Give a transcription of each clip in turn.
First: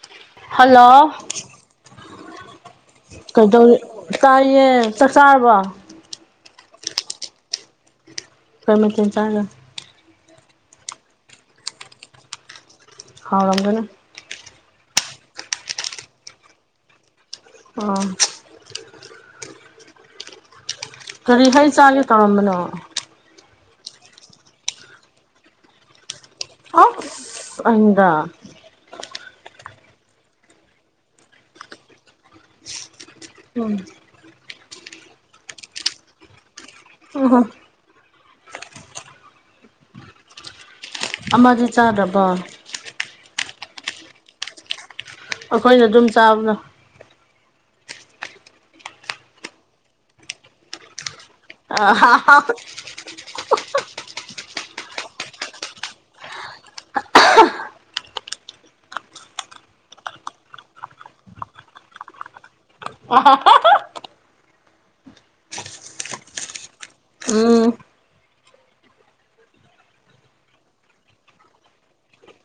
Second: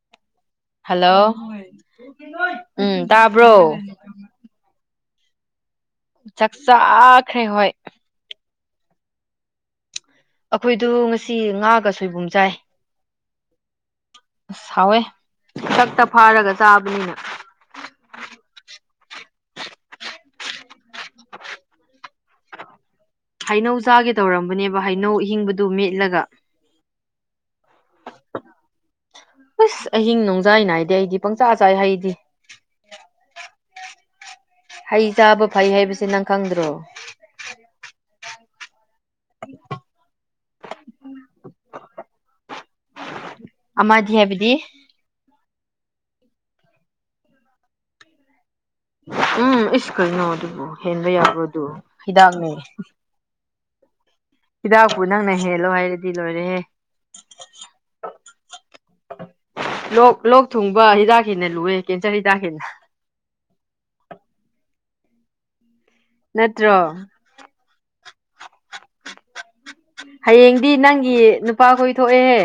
[unintelligible] hello ꯎꯝ ꯀꯩꯗꯧ ꯇꯥꯕ꯭ꯔꯣ ꯀꯥꯏꯦ ꯇꯁꯥꯔꯔꯕ ꯆꯥꯛ ꯆꯥꯈ꯭ꯔꯦ ꯍꯣꯏ ꯐꯔꯃꯦꯁꯟ ꯆꯥꯒ ꯑꯩꯈꯣꯏꯗꯨ ꯉꯁꯤ ꯉꯥꯒ ꯁꯣꯏꯕꯨꯝ ꯆꯥꯏ ꯍꯥꯎ ꯔꯝꯗꯅꯦ ꯑꯁ ꯍꯥꯎꯋꯦ ꯀꯛꯇ ꯐꯥꯔꯒ ꯆꯥꯕꯅꯤꯅ ꯑꯣ ꯀꯔꯤ ꯍꯥꯏꯩ ꯆꯥꯒꯦ ꯇꯧꯔꯝꯕꯅꯣo ꯍꯩꯅꯧ ꯆꯥꯒꯦ ꯇꯧꯔꯝꯕꯅꯦꯕ ꯍꯩꯅꯧ ꯑꯍꯤꯡꯕꯗꯨ ꯃꯦꯠꯂꯒ ꯑꯪꯒꯥ ꯑꯁ ꯑꯍꯤꯡ ꯣꯡꯖꯥꯏ ꯅꯥꯏꯗꯤ ꯑꯩꯗꯤ ꯄꯪꯆꯥ ꯑ ꯆꯥꯏ ꯍꯩꯗꯤ ꯎꯝ ꯍꯩ ꯆꯥꯕ ꯐꯩ ꯍꯥꯏꯕꯁꯦ ꯅꯪ ꯈꯪꯗ꯭ꯔꯣ ꯎꯝꯍꯨꯝ ꯑꯃꯗꯤ ꯆꯥꯗꯔꯕ ꯑꯃꯥꯗꯤꯌꯥꯕꯤꯗꯤ ꯑꯩꯈꯣꯏꯅ ꯑꯗꯨꯝ ꯆꯥꯕꯗ ꯎꯝ ꯑꯩꯁ ꯀꯩꯅꯣ ꯑꯗꯨꯕꯨ ꯍꯦꯟꯕ ꯌꯥꯕꯗꯨ ꯍꯤꯗꯥꯛꯅꯦ ꯍꯤꯗꯥꯛꯄꯨ ꯅꯪꯅ ꯍꯦꯜꯂꯣ ꯍꯥꯏꯔꯗꯤ ꯂꯣꯏꯔꯦꯍꯦ ꯂꯣꯛ ꯂꯣꯛ ꯊꯨꯡꯕ ꯍꯤꯗꯥꯛꯁꯤꯦꯟꯅ ꯂꯨꯑꯦ ꯀꯦꯟꯁꯔ ꯍꯤꯗꯥꯛꯁꯤꯦꯟꯅ [unintelligible] ꯅꯠꯇ꯭ꯔꯣ ꯎꯝ ꯍꯌꯦꯡꯗꯤ ꯅꯪꯒꯤ ꯅꯨꯄꯥꯈꯣꯏ ꯊꯣꯛꯑꯦꯍꯦ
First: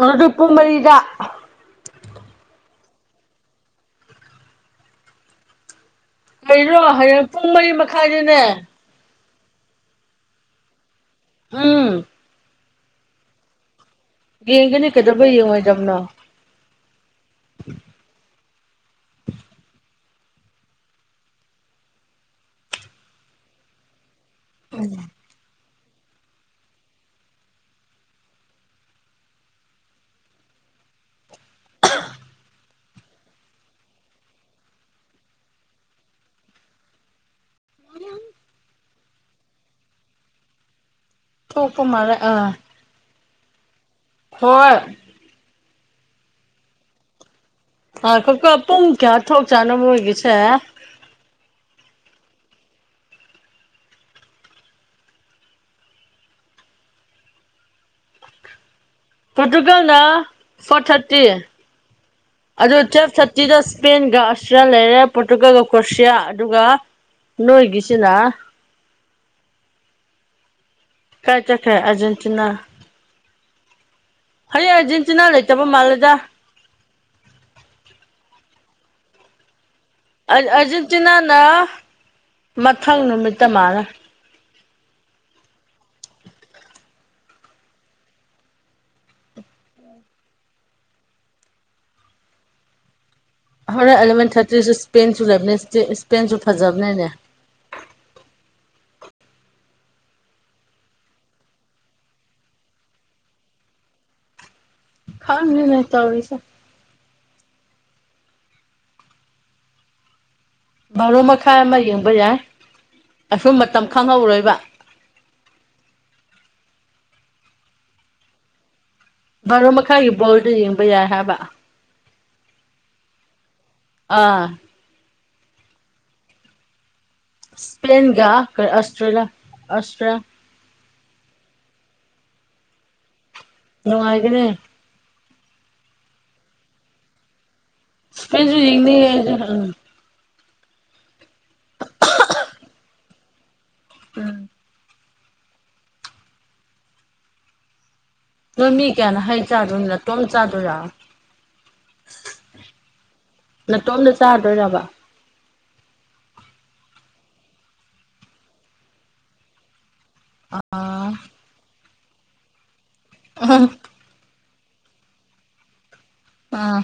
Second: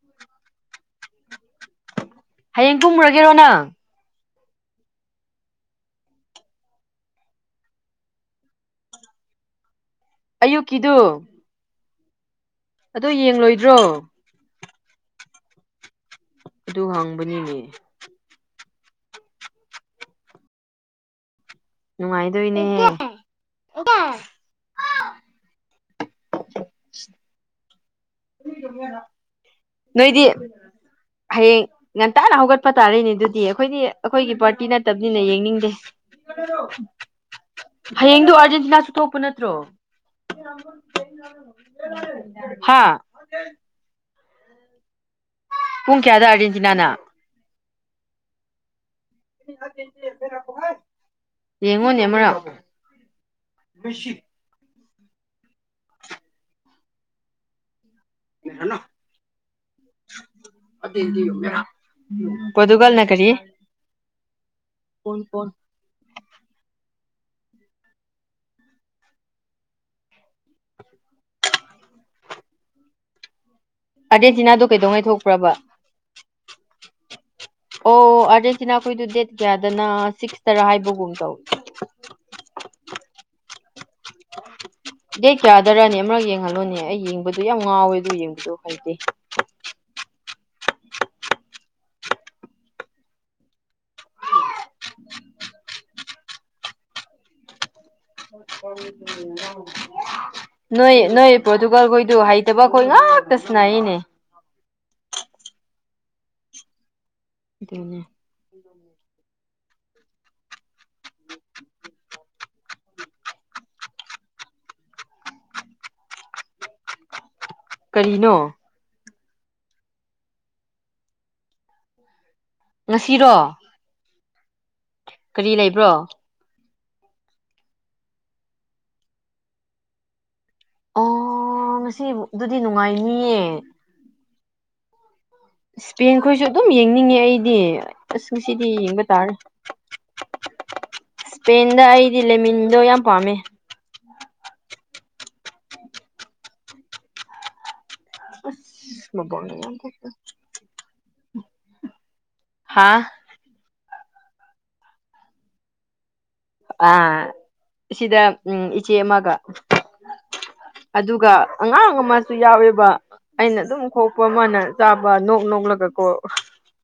ꯑꯣ ꯇ ꯏꯄꯨꯝꯕꯔꯤꯔ ꯍꯌꯦꯡ ꯀꯨꯝꯃꯨꯔꯒꯦꯔꯣ ꯅꯪ ꯂꯩꯔꯣ ꯍꯌꯦꯡ ꯄꯨꯡ ꯃꯔꯤ ꯃꯈꯥꯏꯗꯨꯅꯦ ꯑꯌꯨ ꯀꯗꯨ ꯎꯝ ꯑꯗꯣ ꯌꯦꯡꯂꯣꯏꯗ꯭ꯔꯣ ꯌꯦꯡꯒꯦꯅꯤ ꯀꯩꯗꯕꯩ ꯌꯦꯡꯉ ꯍꯥꯏꯗꯝꯅꯣ ꯑꯗꯨ ꯍꯪꯕꯅꯤꯅꯦ ꯅꯨꯡꯉꯥꯏꯗꯣꯏꯅꯦꯍꯦ [unintelligible] ꯅꯣꯏꯗꯤ ꯍꯌꯦꯡ ꯉꯟꯇꯥꯅ ꯍꯧꯒꯠꯄ ꯇꯥꯔꯛꯅꯦ ꯑꯗꯨꯗꯤ ꯑꯩꯈꯣꯏꯗꯤ ꯑꯩꯈꯣꯏꯒꯤ ꯄꯥꯔꯇꯤ ꯅꯠꯇꯕꯅꯤꯅ ꯌꯦꯡꯅꯤꯡꯗꯦ ꯍꯌꯦꯡꯗꯨꯣ ꯑꯥꯔꯖꯦꯟꯇꯤꯅꯥꯁꯨ ꯊꯣꯛꯣꯛꯄ ꯅꯠꯇ꯭ꯔꯣ ꯊꯣꯛꯄ ꯃꯥꯜꯂꯦ ꯑꯥ ꯍꯥꯥ ꯍꯣꯏ ꯄꯨꯡ ꯀꯦꯌꯥꯗꯣ ꯑꯗꯁꯤꯅꯥꯅ ꯑꯥ ꯀꯀ ꯄꯨꯡ ꯀꯌꯥ ꯊꯣꯛ ꯆꯥꯅ ꯃꯣꯏꯒꯤꯁꯦ ꯃꯨꯡꯅꯦꯃꯔ ꯅꯣ ꯐꯣꯇꯨꯒꯜꯅ ꯐꯣꯔ ꯊꯔꯇꯤ ꯑꯗꯨꯣ ꯄꯣꯔꯇꯨꯒꯜꯅ ꯇ꯭ꯋ ꯀꯔꯤ ꯊꯥꯔꯇꯤꯗ ꯁꯄꯦꯟ ꯑꯗꯨꯒ ꯑꯁꯇ꯭ꯔꯤꯌꯥ ꯂꯩꯔꯦ ꯄꯣꯔꯇꯨꯒꯜꯒ ꯀ꯭ꯔꯣꯁꯤꯌꯥ ꯑꯗꯨꯒ ꯅꯣꯏꯒꯤꯁꯤꯅ ꯀꯥꯏ ꯇ ꯀꯥꯏ ꯑꯔꯖꯦꯟꯇꯤꯅꯥ ꯑꯥꯔꯖꯦꯟꯇꯤꯅꯥꯗꯣ ꯀꯩꯗꯧꯉꯩ ꯊꯣꯛꯄ꯭ꯔꯕ ꯂꯩꯇꯕ ꯃꯥꯜꯂꯦꯗ ꯑꯣ ꯑꯥꯔꯖꯦꯟ ꯅꯥ ꯀꯣꯏ ꯗꯨꯙꯦꯠ ꯀꯌꯥ ꯑꯔꯖꯦꯟꯇꯤꯅꯥꯅ ꯃꯊꯪ ꯅꯨꯃꯤꯠꯇ ꯃꯥꯂꯦ [inaudible] ꯗꯦ ꯀꯌꯥꯗꯔꯅꯤ ꯑꯃꯛ ꯌꯦꯡꯍꯜꯂꯣꯅꯦ ꯑꯩ ꯌꯦꯡꯕꯗꯨ ꯌꯥꯝ ꯉꯥꯎꯋꯦ ꯑꯗꯨ ꯌꯦꯡꯕꯗꯣ ꯐꯩꯇꯦ ꯎꯝ ꯍꯣꯔꯦꯟ ꯑꯦꯂꯚꯦꯟ ꯊꯥꯔꯇꯤꯁꯨ ꯏꯁꯄꯦꯟꯁꯨ ꯂꯩꯕꯅꯦ ꯏꯁꯄꯦꯟꯁꯨ ꯐꯖꯕꯅꯦꯅꯦ ꯅꯣꯏ ꯅꯣꯏ ꯄ꯭ꯔꯇꯨꯒꯜ ꯀꯣꯏꯗꯨ ꯍꯥꯏꯥꯏ ꯇꯕ ꯀꯣꯏꯅ ꯛꯇ ꯁꯅꯥꯏꯅꯦ ꯈꯔꯅꯤ ꯅ ꯇꯁ ꯑꯗꯨꯅꯦ ꯕꯥꯥꯔꯨ ꯃꯈꯥꯏ ꯑꯃ ꯌꯦꯡꯕ ꯌꯥꯏ ꯑꯁꯨꯝ ꯃꯇꯝ ꯈꯪꯍꯧꯔꯣꯏꯕ ꯀꯔꯤꯅꯣ ꯕꯥꯔꯣ ꯃꯈꯥꯒꯤ ꯕꯣꯜꯗ ꯌꯦꯡꯕ ꯌꯥꯏ ꯍꯥꯏꯕ ꯉꯁꯤꯔꯣ ꯑꯥ ꯀꯔꯤ ꯂꯩꯕ꯭ꯔꯣ ꯏꯁꯄꯦꯦꯟꯒ ꯑꯁꯇ꯭ꯔꯦꯂꯤꯌꯥ ꯑꯁꯇ꯭ꯔꯦꯂꯤꯌꯥ ꯑꯣ ꯉꯁꯤ ꯑꯗꯨꯗꯤ ꯅꯨꯡꯉꯥꯏꯅꯤꯌꯦ ꯅꯨꯡꯉꯥꯏꯒꯅꯦ ꯏꯁꯄꯦꯟꯈꯣꯏꯁꯨ ꯑꯗꯨꯝ ꯌꯦꯡꯅꯤꯡꯉꯦ ꯑꯩꯗꯤ ꯑꯁ ꯏꯁꯄꯦꯟꯁꯨ ꯉꯁꯤꯗꯤ ꯌꯦꯡꯕ ꯌꯦꯡꯅꯤꯡꯉꯦ ꯇꯥꯔꯦ ꯑꯩꯁꯨ ꯎꯝ ꯏꯁꯄꯦꯟꯗ ꯑꯩꯗꯤ ꯂꯦꯃꯤꯟꯗꯣ ꯌꯥꯝ ꯄꯥꯝꯃꯦ ꯎꯝ ꯅꯣꯏ ꯃꯤ ꯑꯁ ꯀꯌꯥꯅ ꯍꯩ ꯃꯕꯣꯛꯅ ꯌꯥꯝ ꯆꯥꯗꯣꯏꯅꯤ ꯂꯇꯣꯝ ꯆꯥꯗꯣꯏꯔ ꯍꯥꯥ ꯏꯇꯣꯝꯗ ꯆꯥꯗꯣꯏꯔꯕ ꯑ ꯁꯤꯗ ꯎꯝ ꯏꯆꯦ ꯑꯃꯒ ꯑꯥ ꯑꯗꯨꯒ ꯑꯉꯥꯡ ꯑꯃꯁꯨ ꯌꯥꯎꯋꯦꯕ ꯑꯩꯅ ꯑꯗꯨꯝ ꯈꯣꯛꯄ ꯑꯃꯅ ꯆꯥꯕ ꯅꯣꯛ ꯅꯣꯛꯂꯒꯀꯣ ꯑꯥ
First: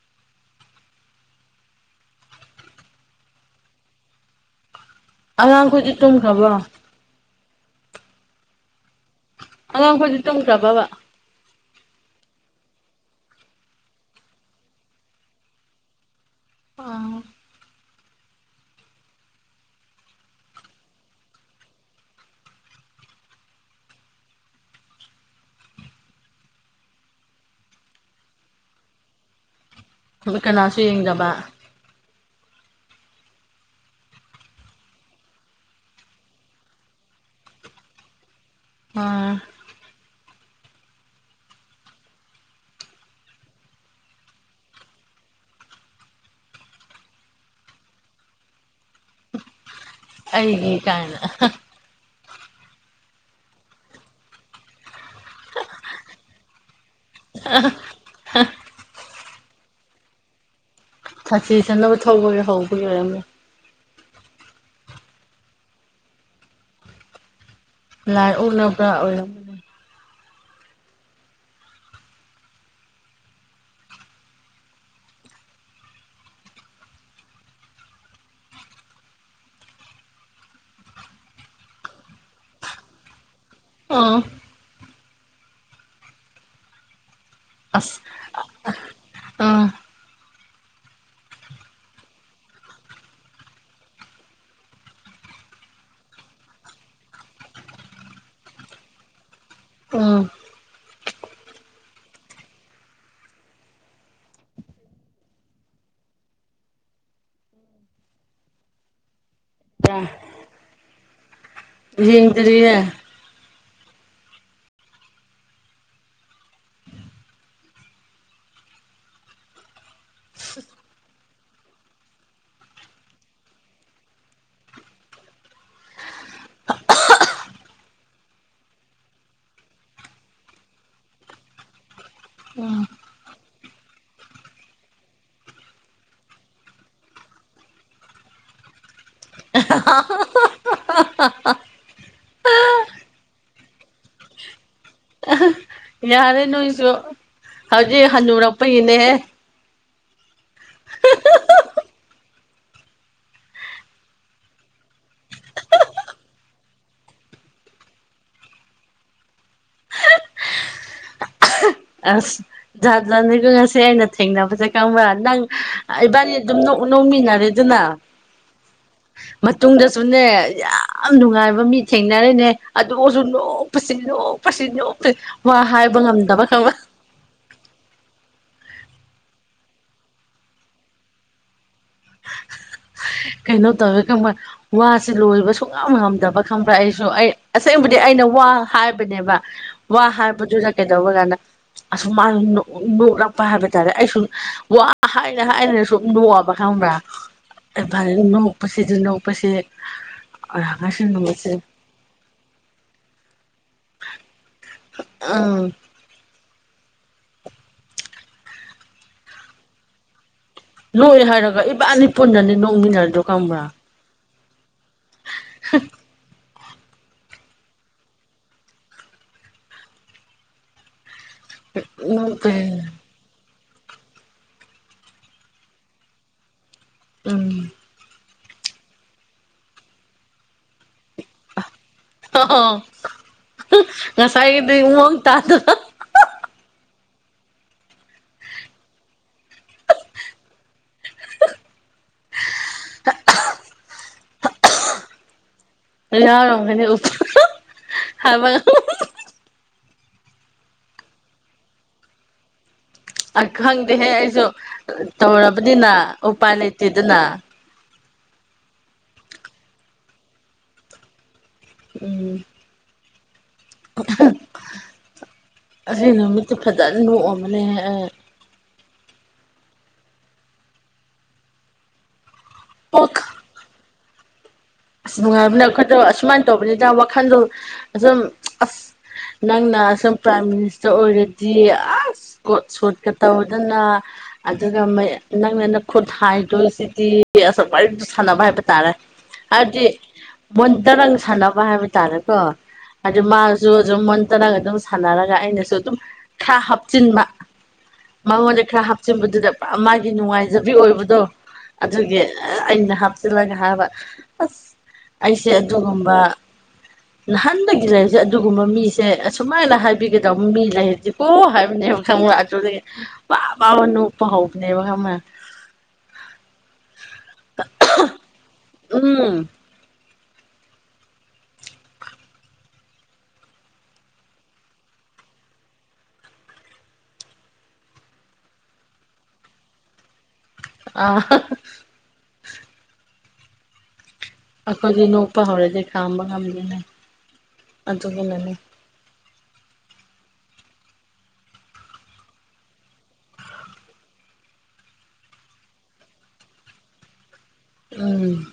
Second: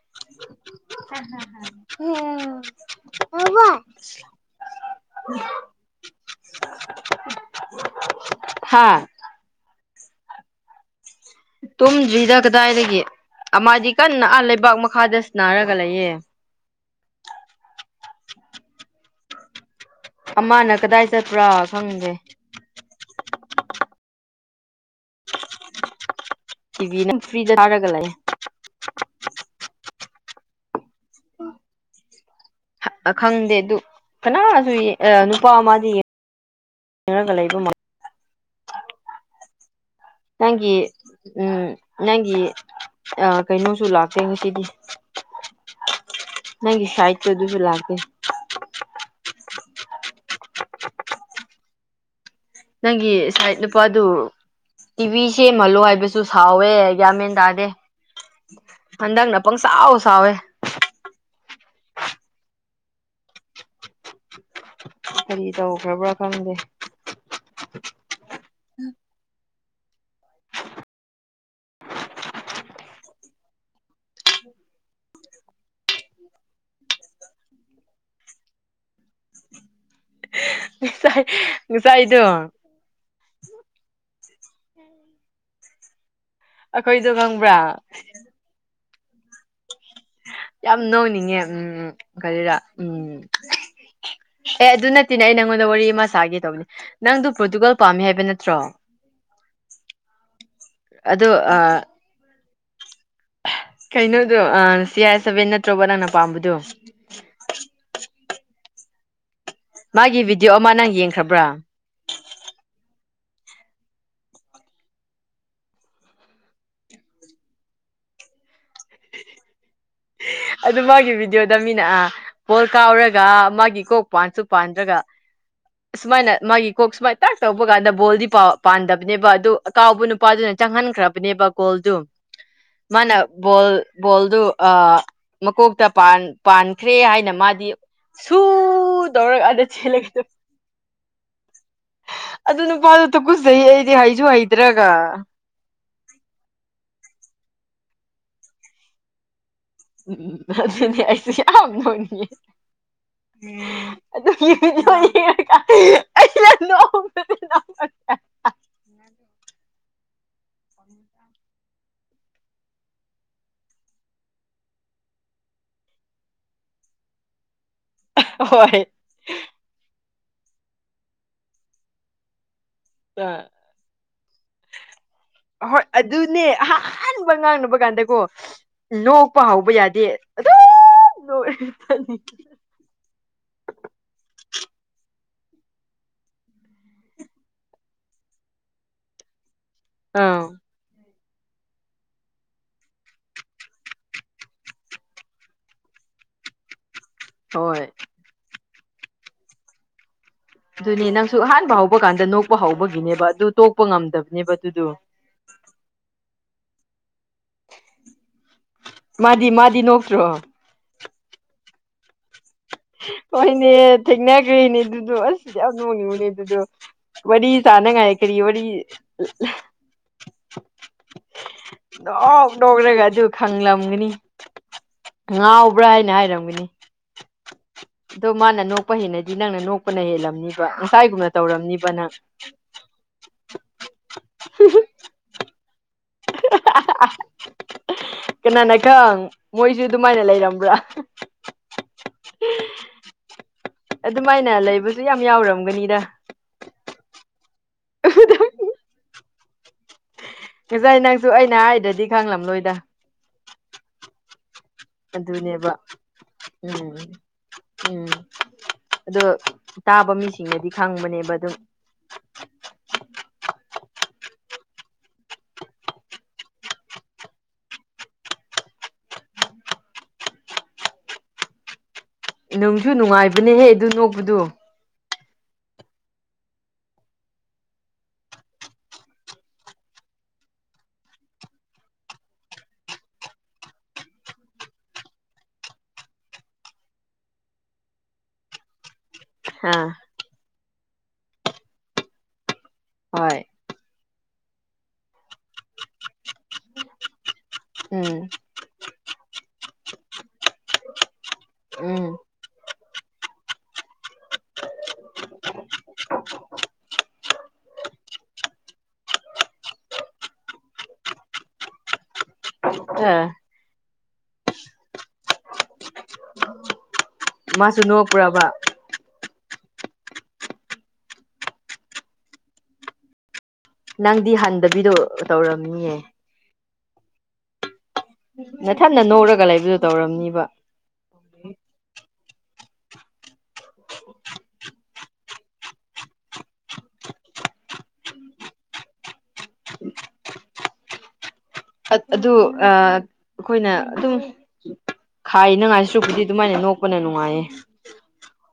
[unintelligible] [unintelligible] ꯍ ꯋꯥ ꯑꯉꯥꯡꯈꯗꯤ ꯇꯨꯝꯈ꯭ꯔꯕꯣ ꯊꯥ ꯑꯉꯥꯡꯈꯣꯏ ꯆ ꯇꯝ ꯀ꯭ꯔꯕꯕꯥ ꯇꯨꯝꯗ꯭ꯔꯤ ꯍꯤꯗꯥꯛ ꯀꯗꯥꯏꯗꯒꯤꯦ ꯃꯥꯗꯤ ꯀꯟꯅ ꯑꯥ ꯂꯩꯕꯥꯛ ꯃꯈꯥꯗꯁꯨ ꯅꯥꯔꯒ ꯂꯩꯌꯦꯦ ꯑ ꯑꯃꯅ ꯀꯗꯥꯏ ꯆꯠꯄ꯭ꯔꯥ ꯈꯪꯒꯦ ꯏ ꯅꯪ ꯐ꯭ꯔꯔꯤꯖ ꯍꯥꯏꯒꯂꯑ ꯀꯅꯥꯁꯨ ꯌꯦꯡꯗꯕ ꯈꯪꯗꯦ ꯑꯗꯨ ꯀꯅꯥꯁꯨ ꯅꯨꯄꯥ ꯑꯃꯗꯤꯗꯤ ꯀ ꯂꯩꯕ ꯑ ꯅꯪꯒꯤ ꯎꯝ ꯅꯪꯒꯤ ꯑ ꯀꯩꯅꯣꯁꯨ ꯂꯥꯛꯁꯦ ꯍꯧꯖꯤꯛꯇꯗꯤ ꯅꯒꯤ ꯁꯥꯏꯗ ꯑꯗꯨꯁꯨ ꯂꯥꯛꯒꯦ ꯑꯩꯒꯤꯦ ꯀꯅ ꯅꯪꯒꯤ ꯁꯠ ꯅꯨꯄꯥꯗꯨ ꯇꯤꯚꯤ ꯁꯦꯝꯍꯜꯂꯣ ꯍꯥꯏꯕꯁꯨ ꯁꯥꯎꯋꯦ ꯌꯥꯝꯃꯦꯟ ꯇꯥꯗꯦ ꯍꯟꯗꯛꯅ ꯄꯪ ꯁꯥꯎ ꯁꯋꯦ ꯊꯥꯁꯤ ꯆꯅꯕ ꯊꯧꯕꯒꯤ ꯍꯧꯕꯒꯤ ꯑꯣꯏꯔꯝꯃꯦ ꯀꯔꯤ ꯇꯧꯈ꯭ꯔꯕ꯭ꯔꯥ ꯈꯪꯗꯦ ꯂꯥꯏ ꯎꯅꯕ꯭ꯔꯥ ꯑꯣꯏꯔꯝꯃꯅꯦ ꯃꯤ ꯃꯤꯁꯥꯏꯗꯣ ꯑꯥ ꯑꯩꯈꯣꯏꯗꯪ ꯑꯁ ꯑ ꯌꯥꯝ ꯅꯧꯅꯤꯡꯉꯦ ꯎꯝ ꯎ ꯀꯔꯤꯔ ꯎꯝ ꯑꯦ ꯑꯗꯨ ꯅꯠꯇꯦꯅꯦ ꯑꯩ ꯅꯪꯉꯣꯟꯗ ꯋꯥꯔꯤ ꯑꯃ ꯁꯥꯒꯦ ꯇꯧꯕꯅꯦ ꯅꯪꯗ ꯄ꯭ꯔꯣꯇꯨꯒꯜ ꯄꯥꯝꯃꯤ ꯍꯥꯏꯕ ꯅꯠꯇ꯭ꯔꯣ [unintelligible] ꯑꯗ ꯑ ꯀꯩꯅꯣꯗꯣ ꯁꯤ ꯑꯥꯏ ꯁꯚꯦꯟ ꯅꯠꯇ꯭ꯔꯣꯕ ꯅꯪꯅ ꯄꯥꯝꯕꯗꯣ ꯎ ꯃꯥꯒꯤ ꯚꯤꯗꯤꯑꯣ ꯑꯃ ꯅꯪ ꯌꯦꯡꯈ꯭ꯔꯕ꯭ꯔꯥ ꯍꯗꯔꯤꯦ ꯑꯗꯨ ꯃꯥꯒꯤ ꯚꯤꯗꯤꯑꯣꯗ ꯃꯤꯅ ꯣꯜ ꯀꯥꯎꯔꯒ ꯃꯥꯒꯤ ꯀꯣꯛ ꯄꯥꯟꯁꯨ ꯄꯥꯟꯗ꯭ꯔꯒ ꯑꯨꯃꯥꯏꯅ ꯃꯥꯒꯤ ꯀꯣꯛ ꯁꯨꯃꯥꯏ ꯇꯥꯛ ꯇꯧꯕ ꯀꯥꯟꯗ ꯕꯣꯜꯗꯤ ꯄꯥꯟꯗꯕꯅꯦꯕ ꯑꯗꯨ ꯀꯥꯎꯕ ꯅꯨꯄꯥꯗꯨꯅ ꯆꯪꯍꯟꯈ꯭ꯔꯕꯅꯦꯕ ꯒꯣꯜꯗꯨ ꯃꯥꯅ ꯕꯣꯜ ꯕꯣꯜꯗꯨ ꯑ ꯃꯀꯣꯛꯇ ꯄꯥꯟꯈ꯭ꯔꯦ ꯍꯥꯏꯅ ꯃꯥꯗꯤ ꯁꯨ ꯗꯧꯔ ꯑꯗꯂꯒꯗ ꯑꯗꯨ ꯅꯨꯄꯥꯗꯨ ꯇꯨ ꯀꯨꯖꯩ ꯑꯩꯗꯤ ꯍꯩꯁꯨ ꯍꯩꯗ꯭ꯔꯒ ꯌꯥꯔꯦ ꯅꯁꯨ ꯍꯧꯖꯤ ꯍꯅꯨꯔꯄꯩꯅꯦ ꯎꯝꯅꯤꯁꯤ ꯑꯗꯨ ꯍ ꯏꯗꯤ ꯑꯁ ꯖꯥꯠꯗ꯭ꯔꯅꯤꯒ ꯉꯁꯦ ꯑꯩꯅ ꯊꯦꯡꯅꯕꯁꯦ ꯈꯪꯕ꯭ꯔꯥ ꯅꯪ ꯏꯕꯥꯅꯤ ꯑꯗꯨꯝ ꯅꯃꯤꯟꯅꯔꯦꯗꯨꯅ ꯍꯣꯏ ꯃꯇꯨꯡꯗ ꯗꯨꯅꯦ ꯌꯥꯝ ꯅꯨꯡꯉꯥꯏꯕ ꯃꯤ ꯊꯦꯡꯅꯔꯤꯅꯦ ꯑꯗꯨꯁꯨ ꯅꯣꯛꯄꯁꯤ ꯅꯣꯛꯄꯁꯤ ꯅꯣꯛꯄꯁꯤ ꯋꯥ ꯍꯣꯏ ꯍꯥꯏꯕ ꯑꯗꯨꯅꯦ ꯉꯝꯗꯕ ꯈꯪꯕ ꯑꯍꯥꯟꯕ ꯉꯥꯡꯅꯕ ꯀꯥꯟꯗꯀꯣ ꯅꯣꯛꯄ ꯍꯧꯕ ꯌꯥꯗꯦ ꯑꯗꯨꯝ ꯅꯣꯛꯑꯦ ꯀꯩꯅꯣ ꯇꯧꯋꯦ ꯈꯪꯕ꯭ꯔꯥ ꯋꯥꯁꯦ ꯂꯣꯏꯕ ꯁꯨꯡꯉꯝ ꯉꯝꯗꯕ ꯈꯪꯕ꯭ꯔꯥ ꯑꯩꯁꯨ ꯑꯩ ꯑꯁꯦꯡꯕ ꯑꯩꯅ ꯋꯥ ꯍꯥꯏꯕꯅꯦꯕ ꯋꯥ ꯑꯥ ꯍꯥꯏꯕꯗꯨꯗ ꯀꯩꯗꯧꯕ ꯀꯥꯟꯗ ꯑꯁ ꯃꯥꯁꯨ ꯅꯣꯛ ꯅꯣꯛꯂꯛꯄ ꯍꯥꯏꯕ ꯇꯥꯔꯦ ꯑꯩꯁꯨ ꯋꯥ ꯍꯥꯏꯅ ꯍꯥꯏꯅ ꯁꯨꯝ ꯅꯣꯛꯑꯕ ꯈꯪꯕ꯭ꯔ ꯍꯣꯏ ꯅꯣꯛꯄꯁꯤꯗꯨ ꯅꯣꯛꯄꯁꯤ ꯉꯁꯤ ꯑꯗꯨꯅꯦ ꯅꯪꯁꯨ ꯅꯨꯃꯤꯠꯁꯦ ꯑꯍꯥꯟꯕ ꯍꯧꯕ ꯀꯥꯟꯗ ꯅꯣꯛꯄ ꯍꯧꯕꯒꯤꯅꯦꯕ ꯑꯗꯨ ꯇꯣꯛꯄ ꯉꯝꯗꯕꯅꯦꯕ ꯑꯗꯨꯗꯣ ꯎꯝ ꯃꯥꯗꯤ ꯃꯥꯗꯤ ꯅꯣꯛꯇ꯭ꯔꯣ ꯅꯣꯛꯑꯦ ꯍꯥꯏꯔꯒ ꯏꯕꯥꯅꯤ ꯄꯨꯟꯅꯅꯤ ꯅꯣꯛ ꯍꯣꯏꯅꯦ ꯊꯦꯡꯅꯈ꯭ꯔꯦꯅꯦ ꯑꯗꯨꯗꯣ ꯑꯁ ꯌꯥꯝ ꯅꯣꯡꯉꯤꯡꯕꯅꯦ ꯑꯗꯨꯗꯣ ꯋꯦꯔꯤ ꯁꯥꯅꯤꯡꯉꯥꯏ ꯀꯔꯤ ꯋꯥꯔꯤ ꯅꯣꯛꯄ ꯅꯣꯛ ꯅꯣꯛꯔꯒ ꯑꯗꯨꯒ ꯐꯪꯂꯝꯒꯅꯤ ꯉꯥꯎꯕ꯭ꯔꯥ ꯍꯥꯏꯅ ꯍꯥꯏꯔꯝꯒꯅꯤ ꯎꯝ ꯑꯗꯣ ꯃꯥꯅ ꯅꯣꯛꯄ ꯍꯦꯟꯅꯗꯤ ꯅꯪꯅ ꯅꯣꯛꯄꯅ ꯍꯦꯜꯂꯝꯅꯤꯕ ꯍꯥꯏꯒꯨꯝꯅ ꯇꯧꯔꯝꯅꯤꯕ ꯅꯪ ꯎꯝ ꯉꯁꯥꯏꯒꯤꯗꯨ ꯃꯑꯣꯡ ꯇꯥꯗꯅ ꯍꯥꯍꯥꯍꯥ ꯀꯅꯥꯅ ꯈꯪ ꯃꯣꯏꯁꯨ ꯑꯗꯨꯃꯥꯏꯅ ꯂꯩꯔꯝꯕ꯭ꯔꯥ [unintelligible] ꯑꯗꯨꯃꯥꯏꯅ ꯂꯩꯕꯁꯨ ꯌꯥꯝ ꯌꯥꯎꯔꯝ [unintelligible] ꯉꯁꯥꯏ ꯅꯪꯁꯨ ꯑꯩꯅ ꯍꯥꯏꯗ꯭ꯔꯗꯤ ꯈꯪꯂꯝꯂꯣꯏꯗ ꯑ ꯈꯪꯗꯦꯍꯦ ꯑꯩꯁꯨ ꯑꯗꯨꯅꯦꯕ ꯇꯧꯔꯕꯅꯤꯅ ꯎꯄꯥꯏ ꯎꯝ ꯂꯩꯇꯦꯗꯅ ꯎꯝ ꯑꯗꯣ ꯇꯥꯕ ꯃꯤꯁꯤꯡꯅꯗꯤ ꯈꯪꯕꯅꯦꯕ ꯑꯗꯨꯝ ꯎꯝ ꯑꯁꯤ ꯅꯨꯃꯤꯠꯇꯤ ꯐꯖꯟ ꯅꯣꯛꯑꯝꯃꯅꯤꯍꯦ ꯑꯩ ꯅꯨꯡꯁꯨ ꯄꯣꯛ ꯅꯨꯡꯉꯥꯏꯕꯅꯦꯍꯦ ꯑꯗꯨ ꯅꯣꯛꯄꯗꯨ ꯑꯁ ꯅꯨꯡꯉꯥꯏꯕꯅ ꯑꯈꯣꯏꯗꯣ ꯑꯁꯨꯃꯥꯏꯅ ꯇꯧꯕꯅꯤꯗ ꯋꯥꯈꯜꯗꯣ ꯑꯁꯨꯝ ꯑꯁ ꯅꯪꯅ ꯑꯁꯨꯝ ꯄ꯭ꯔꯥꯏꯝ ꯃꯤꯅꯤꯁꯇꯔ ꯑꯣꯏꯔꯗꯤ ꯑꯁ ꯀꯣꯠ ꯁꯨꯠꯀ ꯇꯧꯗꯅ ꯑꯗꯨꯒ ꯅꯪꯅ ꯅꯈꯨꯠ ꯍꯥꯏꯗꯣꯏꯁꯤꯗꯤ ꯑꯁꯨꯛ ꯋꯥꯔꯤ ꯁꯥꯟꯅꯕ ꯍꯥꯏꯕ ꯇꯥꯔꯦ ꯍꯥꯏꯗꯤ ꯑꯥ ꯃꯣꯟꯇꯔꯪ ꯁꯥꯟꯅꯕ ꯍꯥꯏꯕ ꯇꯥꯔꯦꯀꯣ ꯑꯗꯨ ꯍꯣꯏ ꯃꯥꯁꯨ ꯑꯗꯨꯝ ꯃꯣꯟꯇꯔꯪ ꯑꯗꯨꯝ ꯁꯥꯟꯅꯔꯒ ꯑꯩꯅꯁꯨ ꯑꯗꯨꯝ ꯈꯥ ꯍꯥꯞꯆꯤꯟꯕ ꯎꯝ ꯃꯉꯣꯟꯗ ꯈꯔ ꯍꯥꯞꯆꯤꯟꯕꯗꯨꯗ ꯃꯥꯒꯤ ꯅꯨꯡꯉꯥꯏꯖꯕꯤ ꯑꯣꯏꯕꯗꯣ ꯎꯝ ꯑꯗꯨꯒꯤ ꯑꯩꯅ ꯍꯥꯞꯆꯤꯜꯂꯒ ꯍꯥꯏꯕ ꯑꯁ ꯑꯩꯁꯦ ꯑꯗꯨꯒꯨꯝꯕ ꯅꯍꯥꯟꯗꯒꯤ ꯂꯩꯔꯤꯁꯦ ꯑꯗꯨꯒꯨꯝꯕ ꯃꯤꯁꯦ ꯑꯁꯨꯃꯥꯏꯅ ꯍꯥꯏꯕꯤꯒꯗꯧꯕ ꯃꯤ ꯂꯩꯔꯗꯤꯀꯣ ꯍꯥꯏꯕꯅꯦ ꯈꯪꯕ ꯑꯗꯨꯗꯒꯤ ꯑꯥ ꯋꯥ ꯋꯥ ꯋꯥ ꯅꯣꯛꯄ ꯍꯧꯈ꯭ꯔꯦꯕ ꯈꯪꯕ꯭ꯔꯥ [unintelligible] ꯃꯥꯁꯨ ꯅꯣꯛꯄ꯭ꯔꯕ ꯍꯨꯝ ꯅꯪꯗꯤ ꯍꯟꯗꯕꯤꯗꯣ ꯇꯧꯔꯝꯅꯤꯌꯦ ꯅꯊꯟꯅ ꯅꯣꯛꯔꯒ ꯂꯩꯕꯗꯨ ꯇꯧꯔꯝꯅꯤꯕ ꯑꯥ ꯑꯈꯣꯏꯗꯤ ꯅꯣꯛꯄ ꯍꯧꯔꯗꯤ ꯈꯥꯝꯕ ꯉꯝꯗꯦꯅ ꯑꯗꯨꯒꯤꯅꯅꯦ ꯑꯗꯨ ꯑ ꯑꯈꯣꯏꯅ ꯑꯗꯨꯝ ꯈꯥꯏꯅ ꯉꯥꯏꯁꯨ ꯍꯨꯖꯤꯛ ꯑꯗꯨꯃꯥꯏꯅ ꯅꯣ ꯅꯣꯛꯄꯅ ꯅꯨꯡꯉꯥꯏꯌꯦ ꯎꯝ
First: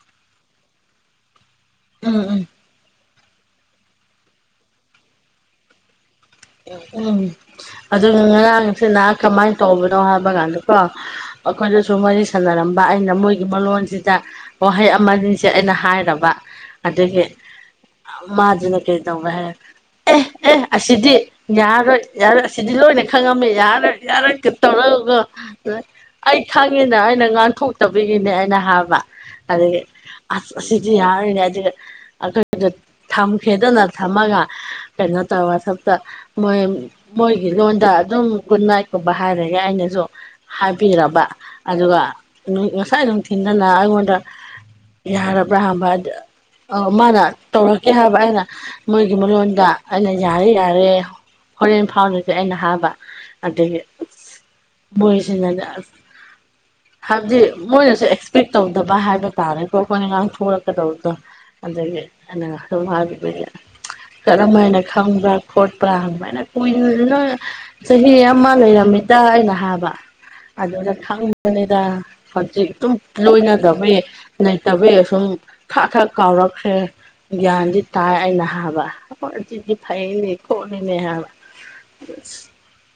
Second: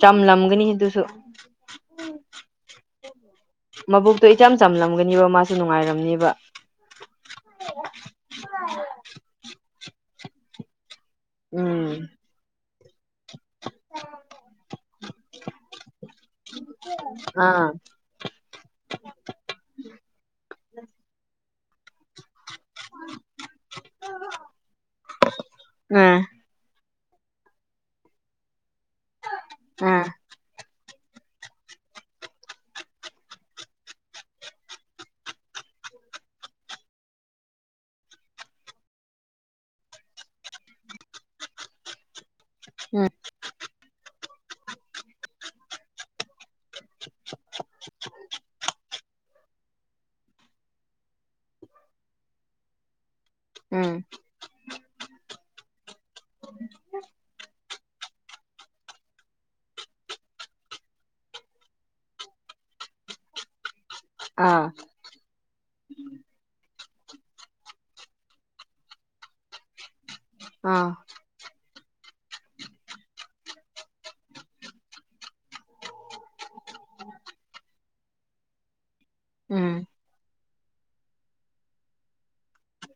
ꯆꯝꯂꯝꯒꯅꯤ ꯑꯗꯨꯁꯨ ꯎꯝ ꯎꯝ ꯃꯕꯨꯛꯇꯣ ꯏꯆꯝ ꯆꯝꯂꯝꯒꯅꯦꯕ ꯃꯥꯁꯨ ꯅꯨꯡꯉꯥꯏꯔꯝꯅꯦꯕ ꯎꯝ ꯑꯗꯨ ꯉꯔꯥꯡꯁꯤꯅꯍ ꯀꯃꯥꯏꯅ ꯇꯧꯕꯅꯣ ꯍꯥꯏꯕ ꯀꯥꯟꯗꯀꯣ ꯎꯝ ꯑꯩꯈꯣꯏꯗꯁꯨ ꯋꯥꯔꯤ ꯁꯥꯟꯅꯔꯝꯕ ꯑꯩꯅ ꯃꯣꯏꯒꯤ ꯃꯣꯟꯁꯤꯗ ꯋꯥꯍꯩ ꯑꯃꯅꯤꯁꯦ ꯑꯩꯅ ꯍꯥꯏꯔꯕ ꯑꯗꯒꯤ ꯑꯥ ꯃꯥꯗꯨꯅ ꯀꯩ ꯇꯧꯕꯦ ꯍꯥꯏꯔ ꯑꯦ ꯑꯦ ꯑꯁꯤꯗꯤ ꯌꯥꯔꯣꯏ ꯌꯥꯔꯣꯏ ꯁꯤꯗꯤ ꯂꯣꯏꯅ ꯈꯪꯉꯝꯃꯦ ꯌꯥꯔꯣꯏ ꯌꯥꯔꯒ ꯇꯧꯔꯒo ꯎꯝ ꯑꯩ ꯈꯪꯉꯤꯅ ꯑꯩꯅ ꯉꯥꯡꯊꯣꯛꯇꯕꯒꯤꯅꯦ ꯑꯩꯅ ꯍꯥꯕ ꯑꯗꯒꯤ ꯎꯝ ꯑꯁ ꯑꯁꯤꯗꯤ ꯌꯥꯔꯤꯅꯦ ꯑꯗꯨꯈꯗ ꯊꯝ ꯈꯦꯗꯅ ꯊꯝꯃꯒ ꯀꯩꯅꯣ ꯩꯅ ꯇꯥꯋꯥ ꯁꯇ ꯃꯣꯏ ꯃꯣꯏꯒꯤꯉꯣꯟꯗ ꯑꯗꯨꯝ ꯒꯨꯗ ꯅꯥꯏꯠꯀꯨꯝꯕ ꯍꯥꯏꯔꯒꯦ ꯑꯩꯅꯁꯨ ꯍꯥꯏꯕꯤꯔꯕ ꯑꯗꯨꯒ ꯉꯁꯥꯏ ꯎꯝ ꯑꯗꯨꯝ ꯊꯤꯟꯗꯅ ꯑꯩꯉꯣꯟꯗ ꯌꯥꯔ ꯑꯐ꯭ꯔꯕꯥꯗ ꯑ ꯃꯥꯅ ꯇꯧꯔꯛꯀꯦ ꯍꯥꯏꯕ ꯑꯩꯅ ꯃꯣꯏꯒꯤ ꯃꯔꯣꯟꯗ ꯑꯩꯅ ꯌꯥꯔꯦ ꯌꯥꯔꯦ ꯍꯣꯔꯦꯟ ꯐꯥꯎꯅꯖꯦ ꯑꯩꯅ ꯍꯥꯏꯕ ꯑꯗꯒꯤ ꯎꯝ [unintelligible] ꯍꯥꯏꯕꯗꯤ ꯃꯣꯏꯅꯁꯨ ꯑꯦꯛꯁꯄꯦꯛ ꯇꯧꯗꯕ ꯍꯥꯏꯕ ꯇꯥꯔꯦꯀꯣ ꯑꯩꯈꯣꯏꯅꯥ ꯉꯥꯡꯊꯣꯔꯛꯀꯗꯕꯗꯣ ꯑꯗꯒꯤ ꯑꯩꯅ ꯍꯥꯏꯗ ꯀꯔꯝ ꯑꯥ ꯍꯥꯏꯅ ꯈꯪꯕ꯭ꯔꯥ ꯈꯣꯠꯄ꯭ꯔꯥ ꯁꯨꯃꯥꯏꯅ ꯀꯨꯏꯅ ꯁꯨꯝ ꯆꯍꯤ ꯑꯃ ꯂꯩꯔꯝꯃꯤꯗ ꯑꯩꯅ ꯍꯥꯏꯕ ꯑꯥ ꯑꯗꯨꯗ ꯈꯪꯕꯅꯤꯗ ꯍꯧꯖꯤꯛ ꯑꯗꯨꯝ ꯂꯣꯏꯅꯗꯕ ꯂꯩꯇꯕꯩ ꯑꯁꯨꯝ ꯊꯛ ꯊꯛ ꯀꯥꯎꯔꯛꯈ꯭ꯔꯦ ꯒ꯭ꯌꯥꯟꯗꯤ ꯇꯥꯏ ꯑꯩꯅ ꯍꯥꯏꯕ ꯍꯣꯏ ꯑꯗꯨꯗꯤ ꯎꯝ ꯐꯩꯅꯦ ꯈꯣꯠꯂꯤꯅꯦ ꯍꯥꯏꯕ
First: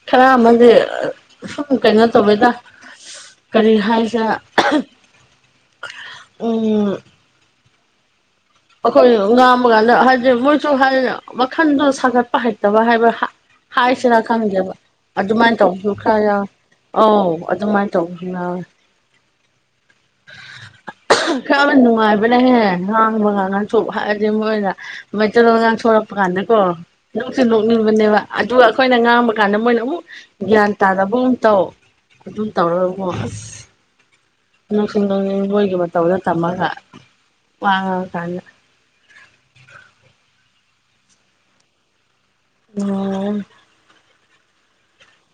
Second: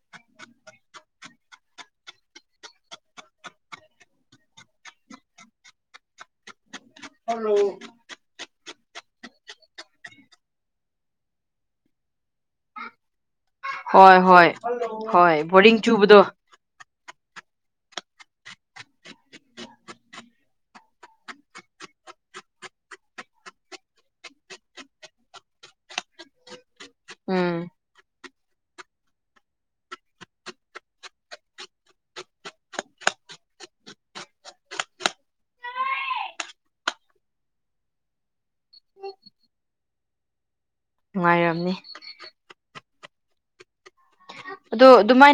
ꯈꯔ ꯑꯃꯗꯤ ꯁꯨꯝ ꯀꯩꯅꯣ ꯇꯧꯋꯦꯗ ꯀꯔꯤ ꯍꯥꯏꯁꯦꯔ ꯎꯝ ꯑꯩꯈꯣꯏ ꯉꯥꯃ ꯀꯥꯟꯗ ꯍꯥꯏꯗꯤ ꯃꯣꯏꯁꯨ ꯍꯥꯏ ꯃꯈꯟꯗꯣ ꯁꯥꯒꯠꯄ ꯍꯩꯇꯕ ꯍꯥꯏꯕ ꯍꯣꯏ ꯍꯥꯏꯁꯤꯔꯥ ꯍꯣꯏ ꯈꯪꯗꯦꯕ ꯍꯣꯏ ꯑꯗꯨꯃꯥꯏꯅ ꯕꯣꯔꯤꯡ ꯇꯧꯕꯗꯨ ꯈ꯭ꯔ ꯆꯨꯕꯗꯣ ꯌꯥ ꯑꯧ ꯑꯗꯨꯃꯥꯏꯅ ꯇꯧꯕꯪꯦ ꯈꯔ ꯅꯨꯡꯉꯥꯏꯕꯅꯦꯍꯦ ꯍꯥꯡꯕꯉꯥꯡ ꯣꯛ ꯍꯥꯏꯔꯗꯤ ꯃꯣꯏꯅ ꯃꯩꯇꯩꯂꯣꯟꯉꯥꯡ ꯁꯣꯛꯛꯄ ꯀꯥꯟꯗꯀꯣ ꯂꯣꯛꯁꯤ ꯎꯝ ꯂꯣꯛꯅꯤꯡꯕꯅꯦꯕ ꯑꯗꯨꯒ ꯑꯩꯈꯣꯏꯅ ꯉꯥꯡꯕ ꯀꯥꯟꯗ ꯃꯣꯏꯅ ꯑꯃꯨꯛ ꯒ꯭ꯌꯥꯟ ꯇꯥꯅꯕ ꯑꯃꯨ ꯇꯧ ꯑꯗꯨꯝ ꯇꯧꯔꯀꯣ ꯑꯁ ꯅꯨꯡꯁꯤꯡ ꯅꯨꯡꯕꯣꯏꯒꯤ ꯃꯇꯧꯗ ꯇꯝꯃꯒ ꯋꯥꯡꯉꯀꯥꯟꯗ ꯅꯨꯡꯉꯥꯏꯔꯝꯅꯤ ꯑꯣꯝ ꯑꯗꯨ ꯑꯗꯨꯃꯥꯏꯅ